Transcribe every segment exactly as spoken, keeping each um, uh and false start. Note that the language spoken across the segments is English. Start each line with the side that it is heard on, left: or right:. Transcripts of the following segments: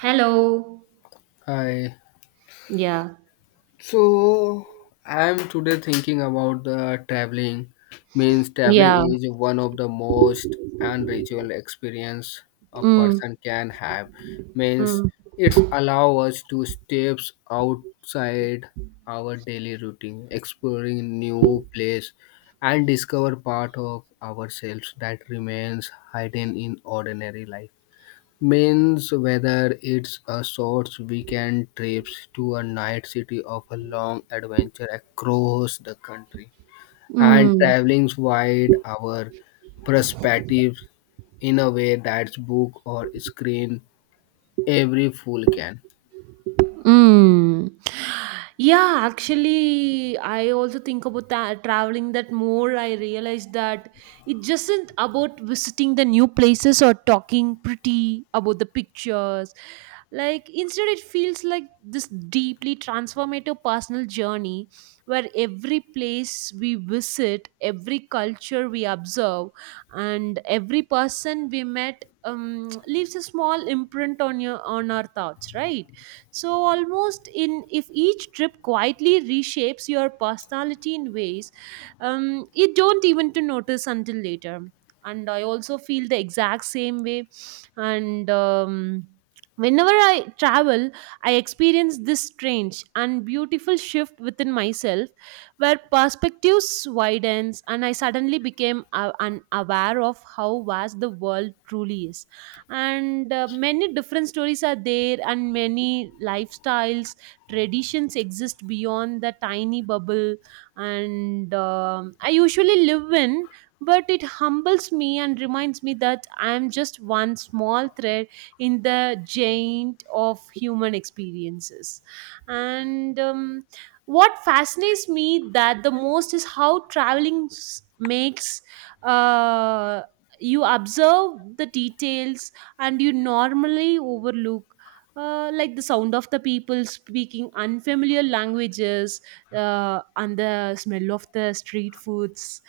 right: Hello.
left: Hi.
right: Yeah.
left: So I'm today thinking about the traveling. Means traveling
right: Yeah.
left: is one of the most unreachable experience a
right: Mm.
left: person can have. Means
right: Mm.
left: it's allow us to steps outside our daily routine, exploring new place and discover part of ourselves that remains hidden in ordinary life means whether it's a short weekend trips to a night city of a long adventure across the country and
right: Mm.
left: traveling wide our perspective in a way that's book or screen every fool can
right: Mm. Yeah, actually, I also think about that, traveling that more. I realized that it just isn't about visiting the new places or talking pretty about the pictures. Like, instead, it feels like this deeply transformative personal journey where every place we visit, every culture we observe, and every person we met um, leaves a small imprint on your on our thoughts, right? So almost in if each trip quietly reshapes your personality in ways um, you don't even to notice until later. And I also feel the exact same way. And um, whenever I travel, I experience this strange and beautiful shift within myself, where perspectives widens and I suddenly became uh, unaware of how vast the world truly is, and uh, many different stories are there, and many lifestyles, traditions exist beyond the tiny bubble and um I usually live in. But it humbles me and reminds me that I am just one small thread in the giant of human experiences. And um, what fascinates me that the most is how traveling s- makes uh, you observe the details and you normally overlook, uh, like the sound of the people speaking unfamiliar languages, uh, and the smell of the street foods,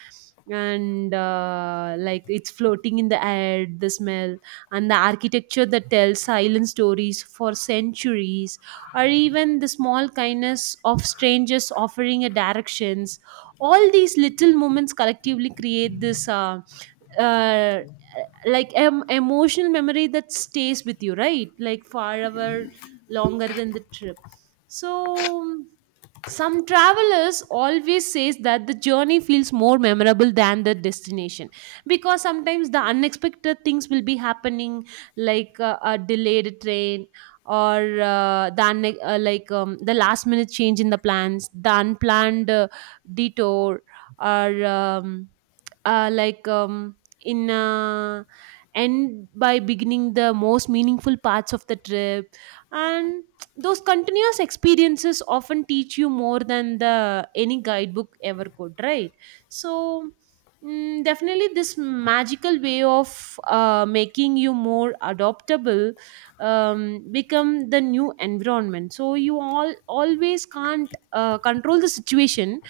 right: and uh, like it's floating in the air, the smell, and the architecture that tells silent stories for centuries, or even the small kindness of strangers offering a directions. All these little moments collectively create this uh, uh, like em- emotional memory that stays with you, right, like far hour longer than the trip. So some travelers always says that the journey feels more memorable than the destination, because sometimes the unexpected things will be happening, like uh, a delayed train, or uh, the unne- uh, like um, the last minute change in the plans, the unplanned uh, detour, or um, uh, like um, in uh, end by beginning the most meaningful parts of the trip. And those continuous experiences often teach you more than the any guidebook ever could, right? So mm, definitely this magical way of uh, making you more adaptable, um, become the new environment. So you all always can't uh, control the situation,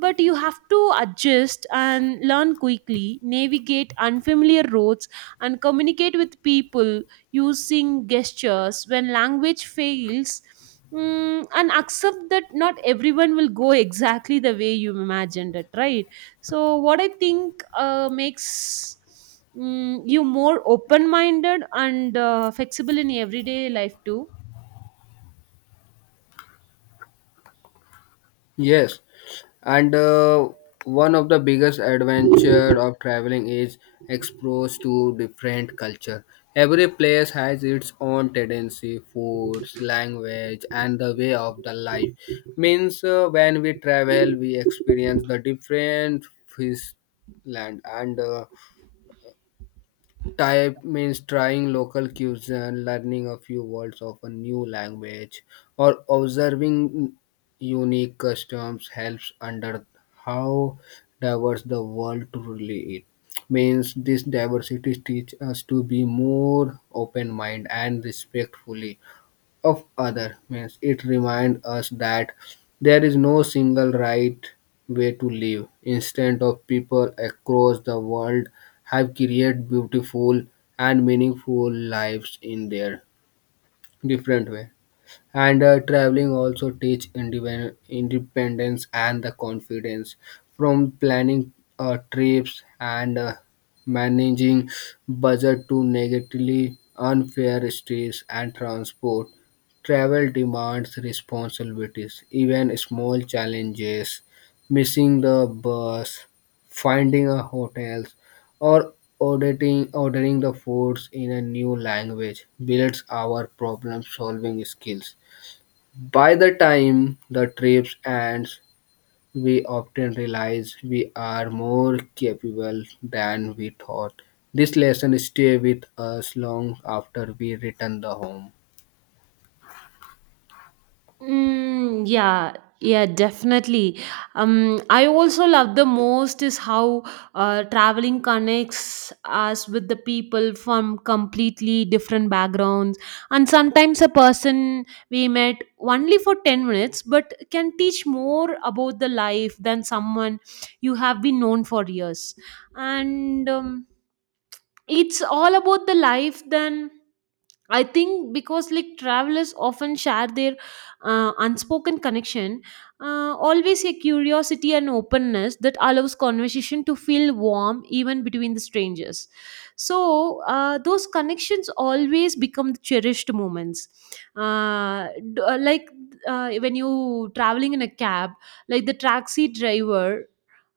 right: but you have to adjust and learn quickly, navigate unfamiliar roads, and communicate with people using gestures when language fails. Mm, and accept that not everyone will go exactly the way you imagined it, right? So, what I think uh, makes mm, you more open minded and uh, flexible in everyday life, too.
left: yes. And uh, one of the biggest adventure of traveling is exposed to different culture. Every place has its own tendency, foods, language, and the way of the life. Means uh, when we travel, we experience the different fish land and uh, type means trying local cuisine, learning a few words of a new language, or observing unique customs helps under how diverse the world truly is. Means this diversity teach us to be more open minded and respectfully of other means it reminds us that there is no single right way to live instead of people across the world have created beautiful and meaningful lives in their different way and uh, traveling also teach independ- independence and the confidence from planning uh, trips and uh, managing budget to negatively unfair stress and transport travel demands responsibilities even small challenges missing the bus finding a hotel or auditing ordering the foods in a new language builds our problem solving skills by the time the trip ends, we often realize we are more capable than we thought. This lesson stay with us long after we return the home.
right: Mm, yeah, yeah, definitely. Um, I also love the most is how uh, traveling connects us with the people from completely different backgrounds, and sometimes a person we met only for ten minutes but can teach more about the life than someone you have been known for years. And um, it's all about the life than I think, because like travelers often share their uh, unspoken connection, uh, always a curiosity and openness that allows conversation to feel warm even between the strangers. So uh, those connections always become the cherished moments. Uh, d- uh, like uh, when you traveling in a cab, like the taxi driver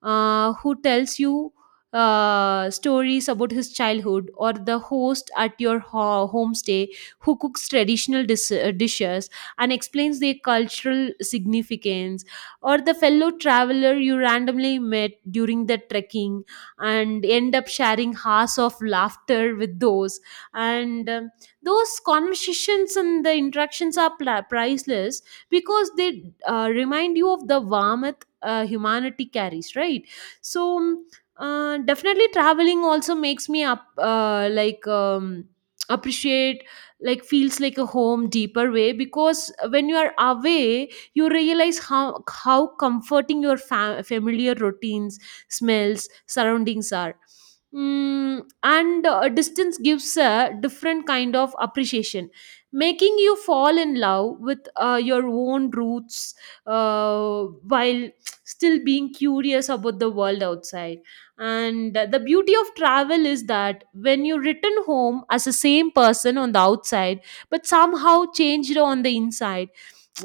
right: uh, who tells you uh, stories about his childhood, or the host at your ho- homestay who cooks traditional dis- uh, dishes and explains their cultural significance, or the fellow traveler you randomly met during the trekking and end up sharing hours of laughter with those. And um, those conversations and the interactions are pla priceless, because they uh, remind you of the warmth uh, humanity carries, right? So um, uh, definitely traveling also makes me up uh, like um, appreciate, like feels like a home deeper way, because when you are away you realize how how comforting your fam- familiar routines, smells, surroundings are. Mm, and uh, distance gives a different kind of appreciation, making you fall in love with uh, your own roots, uh, while still being curious about the world outside. And uh, the beauty of travel is that when you return home as the same person on the outside, but somehow changed on the inside,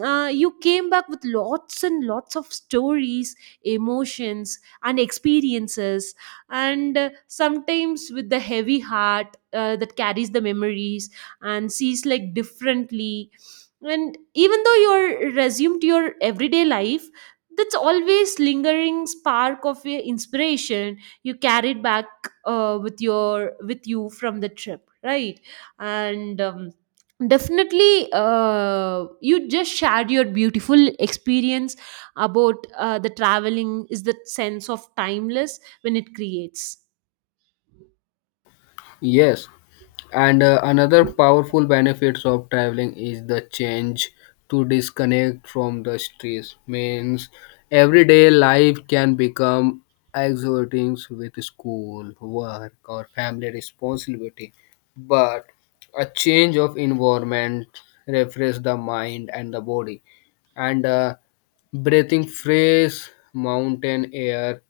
right: uh, you came back with lots and lots of stories, emotions, and experiences, and uh, sometimes with the heavy heart uh, that carries the memories and sees like differently. And even though you're resumed your everyday life, that's always lingering spark of your inspiration you carried back uh, with your with you from the trip, right? And um, definitely uh, you just shared your beautiful experience about uh, the traveling is the sense of timeless when it creates.
left: Yes, and uh, another powerful benefits of traveling is the change to disconnect from the stress. Means everyday life can become exhausting with school, work, or family responsibility. But a change of environment refresh the mind and the body, and uh, breathing fresh mountain air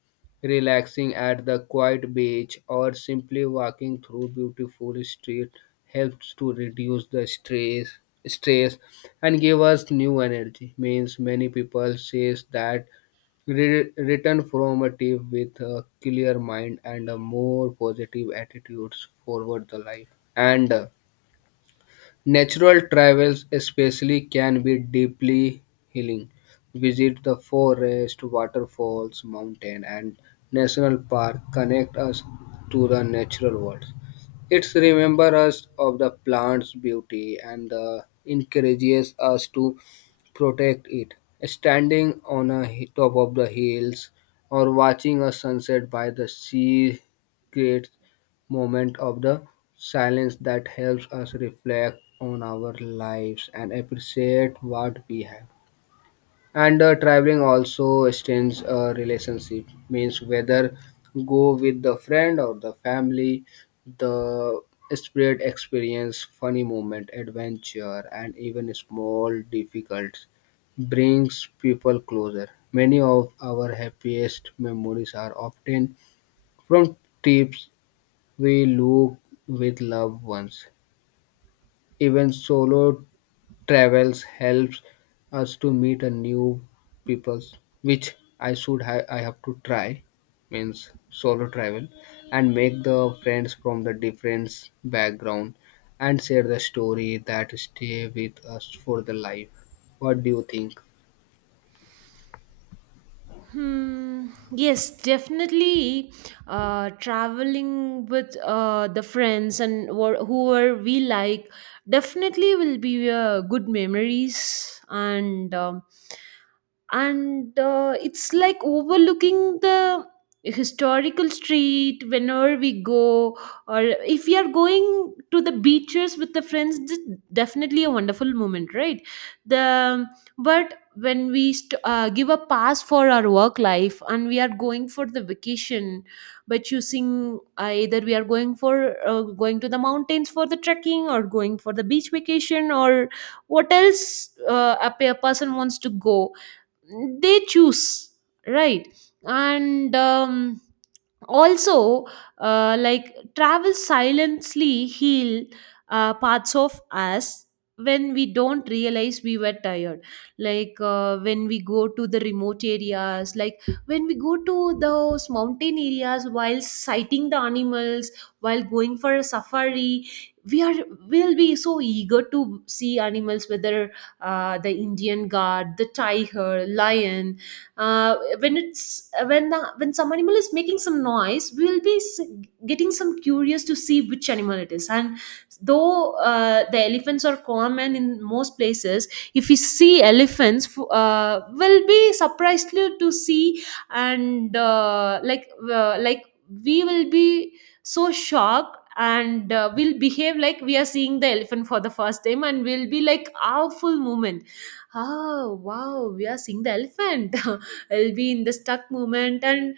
left: relaxing at the quiet beach or simply walking through beautiful street helps to reduce the stress stress and give us new energy means many people says that re- return from a trip with a clear mind and a more positive attitudes forward the life and uh, natural travels, especially, can be deeply healing. Visit the forest, waterfalls, mountain, and national park connect us to the natural world. It's remember us of the plant's beauty and uh, encourages us to protect it. Standing on a hi- top of the hills or watching a sunset by the sea creates moment of the silence that helps us reflect on our lives and appreciate what we have. And uh, traveling also extends a relationship, means whether go with the friend or the family, the spirit experience, funny moment, adventure, and even small difficulties brings people closer. Many of our happiest memories are obtained from trips we look with loved ones. Even solo travels helps us to meet a new people, which I should ha- I have to try means solo travel and make the friends from the different background and share the story that stay with us for the life. What do you think?
right: Hmm. Yes, definitely. Uh, traveling with uh, the friends and wh- whoever we like definitely will be uh, good memories, and um and uh, it's like overlooking the historical street whenever we go, or if we are going to the beaches with the friends, this is definitely a wonderful moment, right? the but when we st- uh, give a pass for our work life and we are going for the vacation, by choosing uh, either we are going for uh, going to the mountains for the trekking, or going for the beach vacation, or what else uh, a pe- a person wants to go, they choose, right? And um, also uh, like travel silently heal uh, parts of us when we don't realize we were tired. Like uh, when we go to the remote areas, like when we go to those mountain areas while sighting the animals, while going for a safari, we are will be so eager to see animals, whether uh, the Indian guard, the tiger, lion. Uh, when it's when the when some animal is making some noise, we will be s- getting some curious to see which animal it is. And though uh, the elephants are common in most places, if we see elephants f- uh, we'll be surprised to to see, and uh, like uh, like we will be so shocked, and uh, we'll behave like we are seeing the elephant for the first time, and we'll be like our full moment, oh wow, we are seeing the elephant I'll be in the stuck moment. And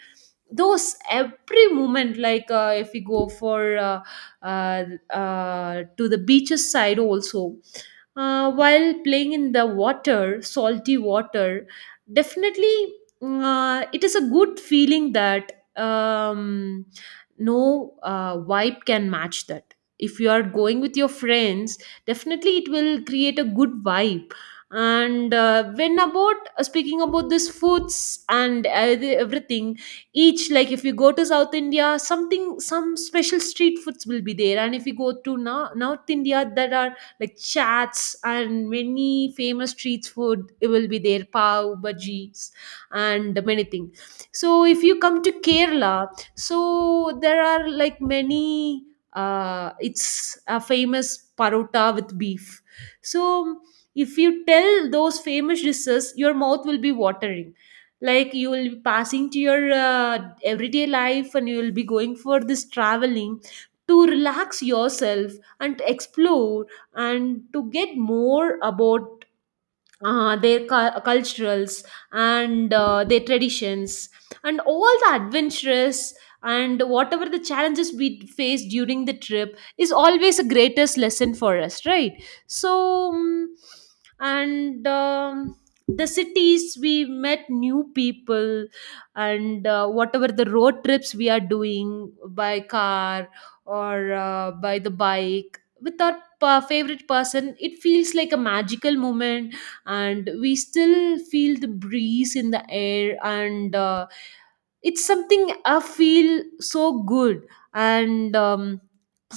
right: those every moment, like uh, if we go for uh, uh, uh, to the beaches side also, uh, while playing in the water, salty water, definitely uh, it is a good feeling that, um, no uh, vibe can match that. If you are going with your friends, definitely it will create a good vibe. And uh, when about uh, speaking about this foods and uh, the- everything, each, like, if you go to South India, something, some special street foods will be there, and if you go to now North India, there are like chats and many famous street food, it will be there, pav bhajis and many things. So if you come to Kerala, so there are like many, uh, it's a famous parota with beef. So if you tell those famous dishes, your mouth will be watering. Like you will be passing to your uh, everyday life and you will be going for this traveling to relax yourself, and to explore, and to get more about uh, their cu- culturals and uh, their traditions and all the adventures. And whatever the challenges we face during the trip is always a greatest lesson for us, right? So um, and um, the cities we met new people, and uh, whatever the road trips we are doing by car or uh, by the bike with our uh, favorite person, it feels like a magical moment. And we still feel the breeze in the air, and uh, it's something I feel so good. And um,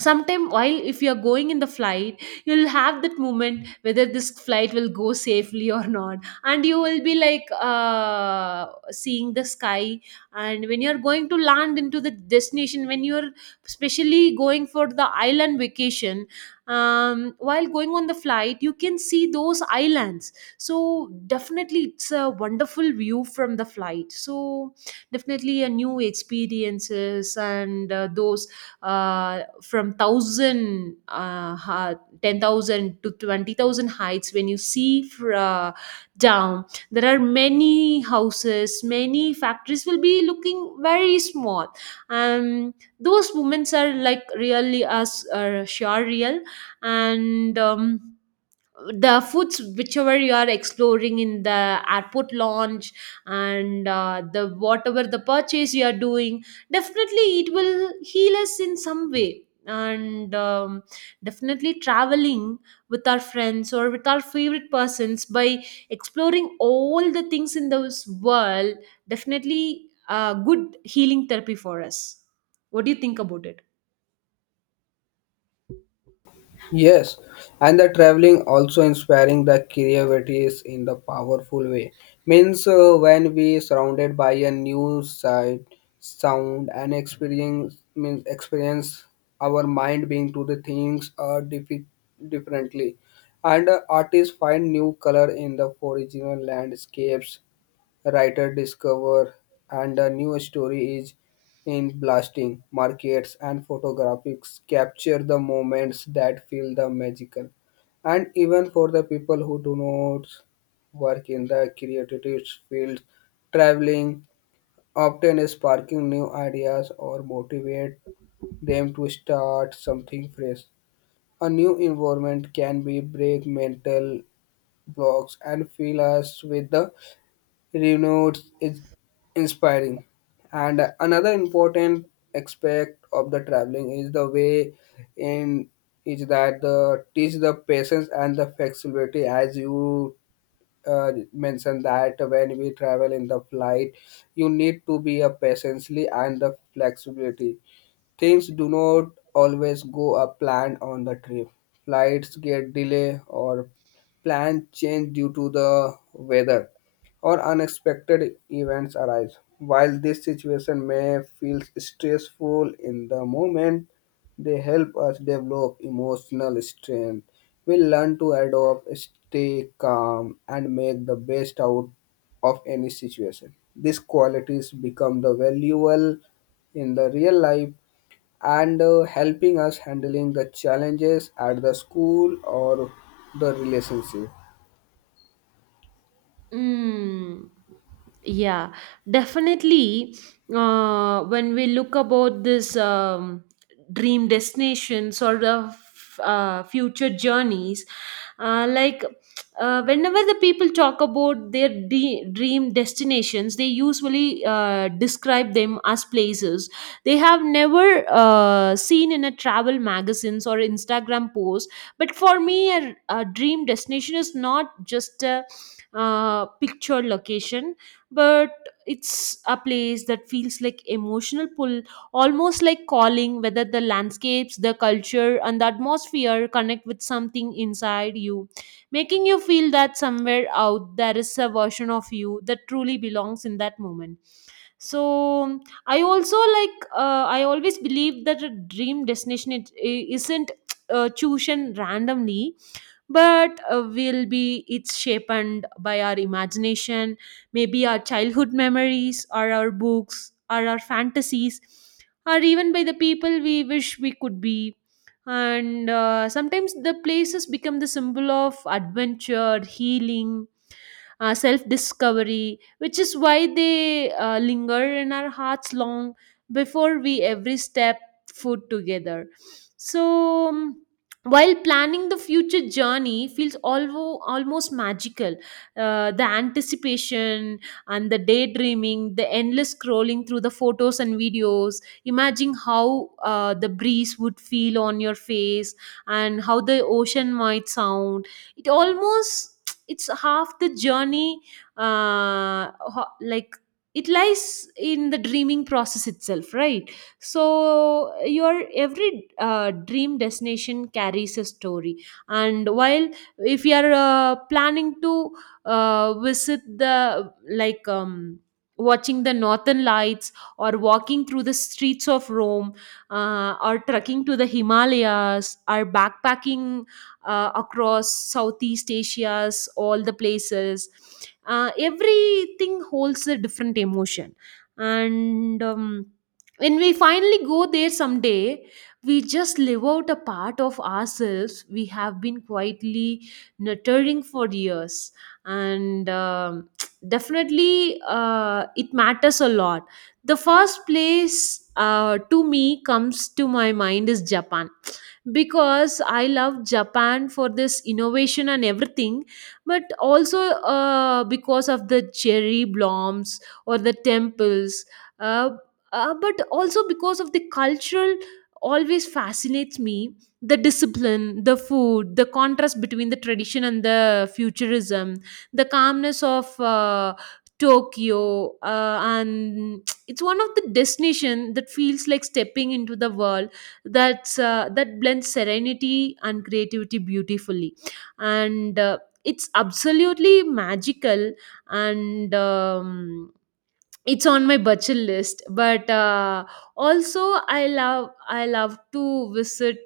right: sometime while if you're going in the flight, you'll have that moment whether this flight will go safely or not. And you will be like uh, seeing the sky, and when you're going to land into the destination, when you're especially going for the island vacation, um, while going on the flight you can see those islands. So definitely it's a wonderful view from the flight. So definitely a new experiences. And uh, those uh, from one thousand uh, ha- ten thousand to twenty thousand heights, when you see fr- uh, down, there are many houses, many factories will be looking very small. um those moments are like really as uh, sure real. And um the foods whichever you are exploring in the airport lounge, and uh, the whatever the purchase you are doing, definitely it will heal us in some way. And um, definitely traveling with our friends or with our favorite persons, by exploring all the things in this world, definitely a good healing therapy for us. What do you think about it?
left: Yes, and the traveling also inspiring the creativities in the powerful way. Means uh, when we surrounded by a new sight, sound, and experience means experience our mind being to the things are diffi- differently, and uh, artists find new color in the original landscapes writer discover and a new story is in blasting markets and photographics capture the moments that feel the magical and even for the people who do not work in the creative field traveling often is sparking new ideas or motivate them to start something fresh a new environment can be break mental blocks and fill us with the Renotes is inspiring and another important aspect of the traveling is the way in is that the teach the patience and the flexibility as you uh, mentioned that when we travel in the flight you need to be a patiently and the flexibility. Things do not always go as planned on the trip. Flights get delayed or plans change due to the weather or unexpected events arise. While this situation may feel stressful in the moment, they help us develop emotional strength. We learn to adapt, stay calm, and make the best out of any situation. These qualities become the valuable in the real life and uh, helping us handling the challenges at the school or the relationship.
right: Mm, yeah, definitely. Uh, when we look about this um, dream destinations or the f- uh, future journeys, uh, like uh, whenever the people talk about their de- dream destinations, they usually uh, describe them as places they have never uh, seen in a travel magazines or Instagram posts. But for me, a, a dream destination is not just a uh, pictured location, but it's a place that feels like emotional pull, almost like calling whether the landscapes, the culture, and the atmosphere connect with something inside you, making you feel that somewhere out there is a version of you that truly belongs in that moment. So, I also like, uh, I always believe that a dream destination it, i- isn't uh, chosen randomly but uh, will be it's shaped by our imagination, maybe our childhood memories or our books or our fantasies, or even by the people we wish we could be. And uh, sometimes the places become the symbol of adventure healing, uh, self discovery, which is why they uh, linger in our hearts long before we every step foot together. So, um, while planning the future journey feels alvo- almost magical, uh, the anticipation and the daydreaming, the endless scrolling through the photos and videos, imagine how uh, the breeze would feel on your face and how the ocean might sound. It almost it's half the journey, uh, ho- like it lies in the dreaming process itself, right? So your every uh, dream destination carries a story. And while, if you are uh, planning to uh, visit the like um, watching the northern lights, or walking through the streets of Rome, uh, or trekking to the Himalayas, or backpacking uh, across Southeast Asia's all the places. Uh, everything holds a different emotion, and um, when we finally go there someday, we just live out a part of ourselves we have been quietly nurturing for years, and um, definitely uh, it matters a lot. The first place uh, to me comes to my mind is Japan, because I love Japan for this innovation and everything, but also uh, because of the cherry blossoms or the temples, uh, uh, but also because of the cultural always fascinates me, the discipline, the food, the contrast between the tradition and the futurism, the calmness of uh, Tokyo. Uh, and it's one of the destination that feels like stepping into the world that's uh, that blends serenity and creativity beautifully, and uh, it's absolutely magical. And um, it's on my budget list, but uh, also i love i love to visit,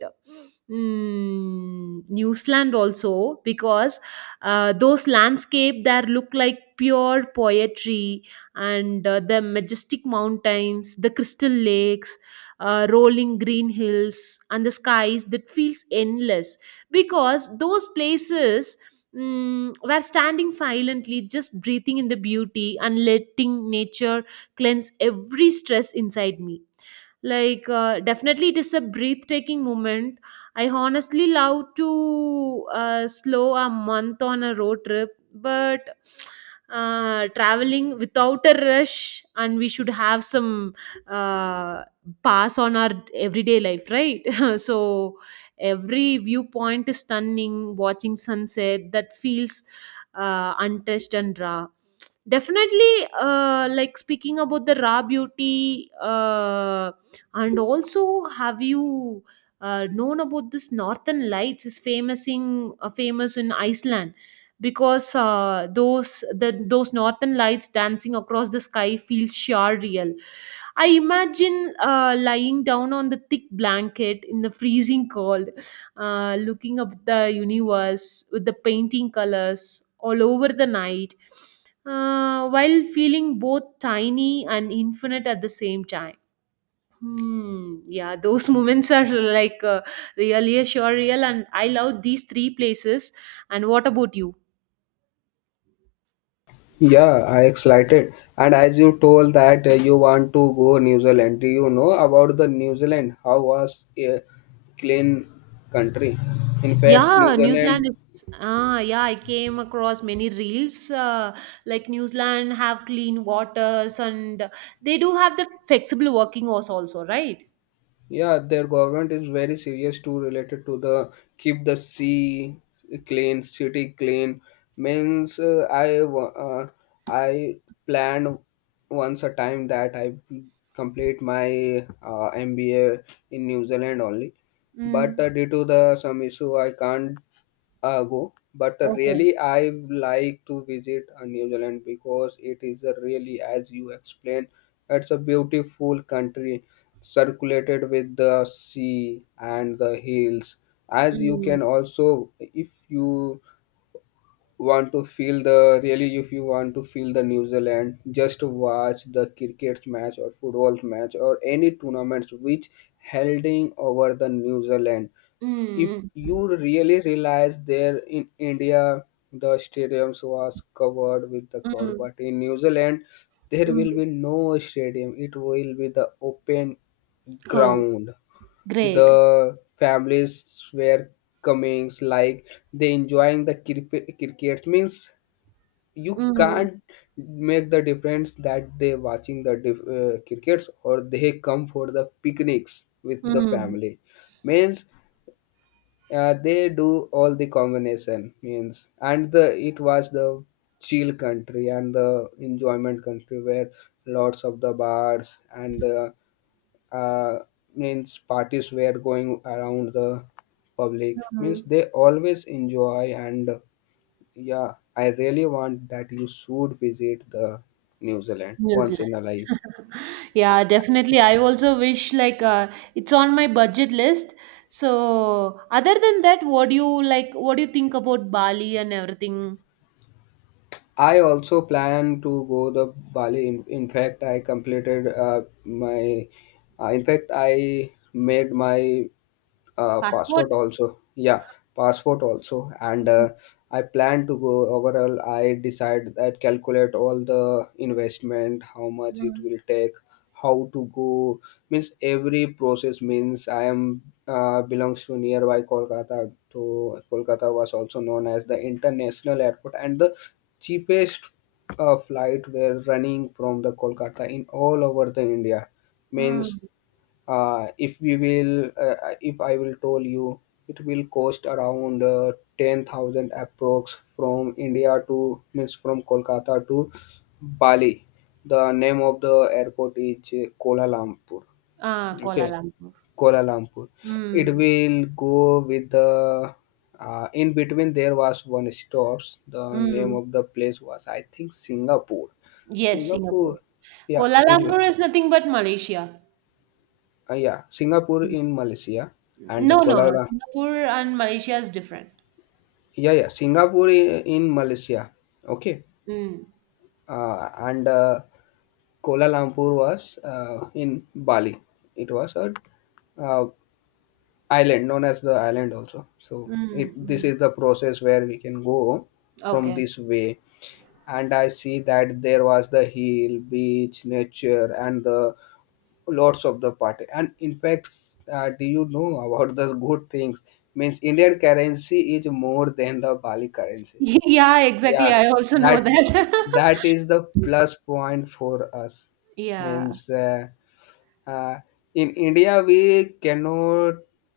right: mm, New Zealand also, because uh, those landscape there look like pure poetry. And uh, the majestic mountains, the crystal lakes, uh, rolling green hills and the skies that feels endless, because those places, Mm, were standing silently, just breathing in the beauty and letting nature cleanse every stress inside me. like uh, definitely it is a breathtaking moment. I honestly love to uh, slow a month on a road trip, but uh, traveling without a rush, and we should have some uh, pass on our everyday life, right? So every viewpoint is stunning, watching sunset that feels uh, untouched and raw. Definitely uh, like speaking about the raw beauty, uh, and also, have you uh, known about this Northern Lights is famous in uh, famous in Iceland, because uh, those the those Northern Lights dancing across the sky feels sure real. I imagine uh, lying down on the thick blanket in the freezing cold, uh, looking up the universe with the painting colors all over the night, uh, while feeling both tiny and infinite at the same time. Hmm. Yeah, those moments are like uh, really surreal, and I love these three places. And what about you?
left: Yeah, I excited. And as you told that uh, you want to go New Zealand, do you know about the New Zealand? How was a clean country? In fact, New
right: Yeah, New Zealand
left: Zealand.
right: is. Ah, yeah, I came across many reels. Uh, like New Zealand have clean waters, and they do have the flexible working hours also, right?
left: Yeah, their government is very serious too related to the keep the sea clean, city clean. Means uh, I wa- uh, I planned once a time that I complete my uh, M B A in New Zealand only, but
right: Mm.
left: uh, due to the some issue I can't ago, but
right: Okay.
left: really I like to visit uh, New Zealand because it is a really, as you explained, it's a beautiful country circulated with the sea and the hills. As you
right: Mm.
left: can also, if you want to feel the really if you want to feel the New Zealand, just watch the cricket match or football match or any tournaments which holding over the New Zealand. If
right: Mm.
left: you really realize there in India the stadiums was covered with the crowd,
right: Mm.
left: but in New Zealand there
right: Mm.
left: will be no stadium. It will be the open
right: Oh,
left: ground,
right: great.
left: the families were coming like they enjoying the cricket cricket means you
right: Mm.
left: can't make the difference that they watching the dif- uh, crickets or they come for the picnics with the
right: Mm.
left: family means uh, they do all the combination means and the it was the chill country and the enjoyment country where lots of the bars and the uh, means parties were going around the public means
right: Mm.
left: they always enjoy and uh, yeah, I really want that you should visit the New Zealand
right: New
left: once in a
right: Zealand.
left: life.
right: Yeah, definitely. I also wish like uh, it's on my budget list. So, other than that, what do you like? What do you think about Bali and everything?
left: I also plan to go the Bali. In, in fact, I completed uh, my uh, in fact i made my uh,
right: Passport?
left: passport also, yeah, passport also. And
right: Mm,
left: uh, I plan to go overall. I decide that calculate all the investment, how much it
right: mm,
left: will take, how to go, means every process means I am uh, belongs to nearby Kolkata to Kolkata was also known as the international airport and the cheapest uh, flight were running from the Kolkata in all over the India means
right: mm.
left: uh, if we will uh, uh, if I will told you it will cost around uh, ten thousand approx from India to means from Kolkata to Bali. The name of the airport is uh, Kuala Lumpur.
right: Ah, Kuala
left: Okay,
right: Lumpur.
left: Kuala Lumpur. It
right: Mm,
left: will go with the uh, in between there was one stops. The name
right: mm.
left: of the place was, I think, Singapore.
right: Yes,
left: Singapore,
right: Singapore.
left: yeah,
right: Kuala
left: it will.
right: Lumpur is nothing but Malaysia.
left: Uh, yeah, Singapore
right: Mm.
left: in Malaysia and
right: No, no,
left: Kuala
right: no.
left: Lumpur.
right: Singapore and Malaysia is different.
left: Yeah, yeah, Singapore i- in Malaysia. Okay,
right: Mm,
left: uh, and uh, Kuala Lumpur was uh, in Bali. It was a uh, island, known as the island also. So it
right: mm,
left: this
right: mm.
left: is the process where we can go from
right: Okay.
left: this way. And I see that there was the hill, beach, nature, and the lots of the party. And in fact, uh, do you know about the good things means Indian currency is more than the Bali currency?
right: Yeah, exactly.
left: Yeah,
right: I also know
left: that
right: that.
left: that is the plus point for us
right: Yeah.
left: means uh, uh, in India we cannot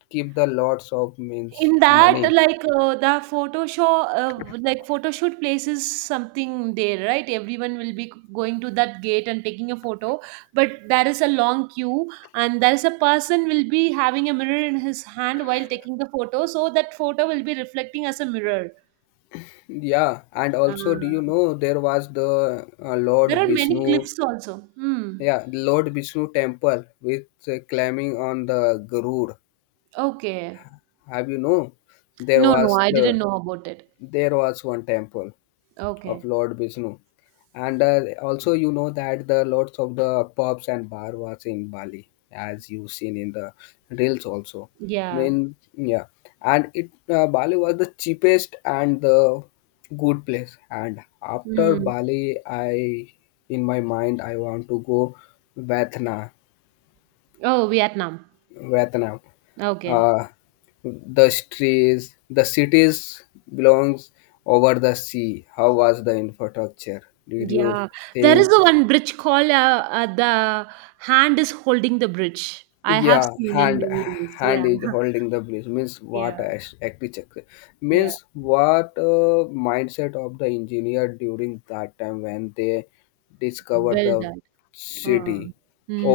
left: keep the lots of means
right: In that,
left: money.
right: like uh, the photo show, uh, like photo shoot places something there, right? Everyone will be going to that gate and taking a photo, but there is a long queue, and there is a person will be having a mirror in his hand while taking the photo, so that photo will be reflecting as a mirror.
left: Yeah, and
right: Uh,
left: also, do you know there was the uh,
right: there
left: Lord
right: are many
left: Vishnu?
right: clips also. Hmm.
left: Yeah, Lord Vishnu temple with uh, climbing on the Garud.
right: Okay.
left: Have you know there
right: No, no,
left: was
right: I didn't
left: the
right: know about it.
left: there was one temple of
right: Okay.
left: Lord Vishnu, and uh, also you know that the lots of the pubs and bar was in Bali, as you seen in the reels also. I
right: Yeah.
left: mean, yeah, and it uh, Bali was the cheapest and the good place. And after
right: Hmm.
left: Bali, I in my mind I want to go Vatna,
right: Oh, Vietnam.
left: Vietnam.
right: Okay.
left: Uh, the streets, the cities belongs over the sea. How was the infrastructure? Did you
right: Yeah, there is
left: think?
right: a one bridge called uh, uh, the hand is holding the bridge. I have
left: Yeah,
right: seen in
left: hand
right: many reels. Yeah,
left: hand is holding the bliss, means
right: yeah,
left: what as- architecture,
right: yeah.
left: means what uh, mindset of the engineer during that time when they discover the
right: Build that. Uh,
left: city.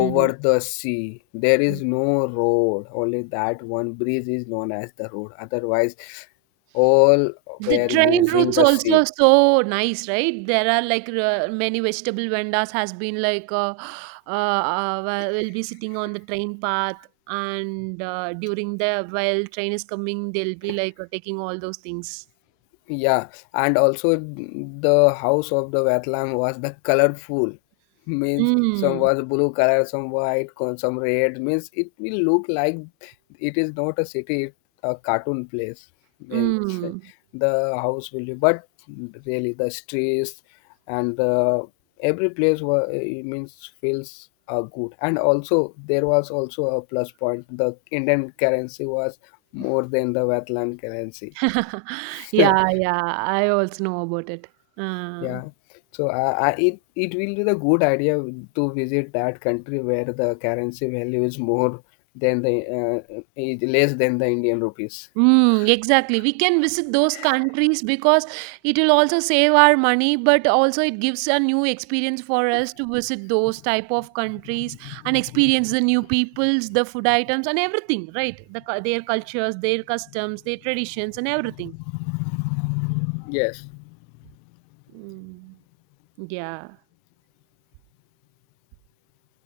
left: Over the sea there is no road, only that one bridge is known as the road, otherwise all
right: The
left: were
right: train
left: using
right: routes
left: the
right: also
left: ship.
right: so nice, right? There are like uh, many vegetable vendors has been like uh, uh, uh, will be sitting on the train path, and uh, during the while train is coming, they'll be like uh, taking all those things.
left: Yeah, and also the house of the Vatlam was the colorful, means some
right: Mm.
left: was blue color, some white, con- some red. Means it will look like it is not a city, it a cartoon place. Means
right: Mm.
left: the house will be, but really the streets and the every place was it means feels uh, good. And also there was also a plus point. The Indian currency was more than the Vatlam currency.
right: Yeah, yeah, I also know about it. Uh,
left: Yeah, so uh, I, it it will be the good idea to visit that country where the currency value is more than the uh, is less than the Indian rupees.
right: mm, exactly. We can visit those countries because it will also save our money, but also it gives a new experience for us to visit those type of countries and experience the new peoples, the food items, and everything, right? The, cu- their cultures, their customs, their traditions, and everything.
left: Yes.
right: Mm, yeah.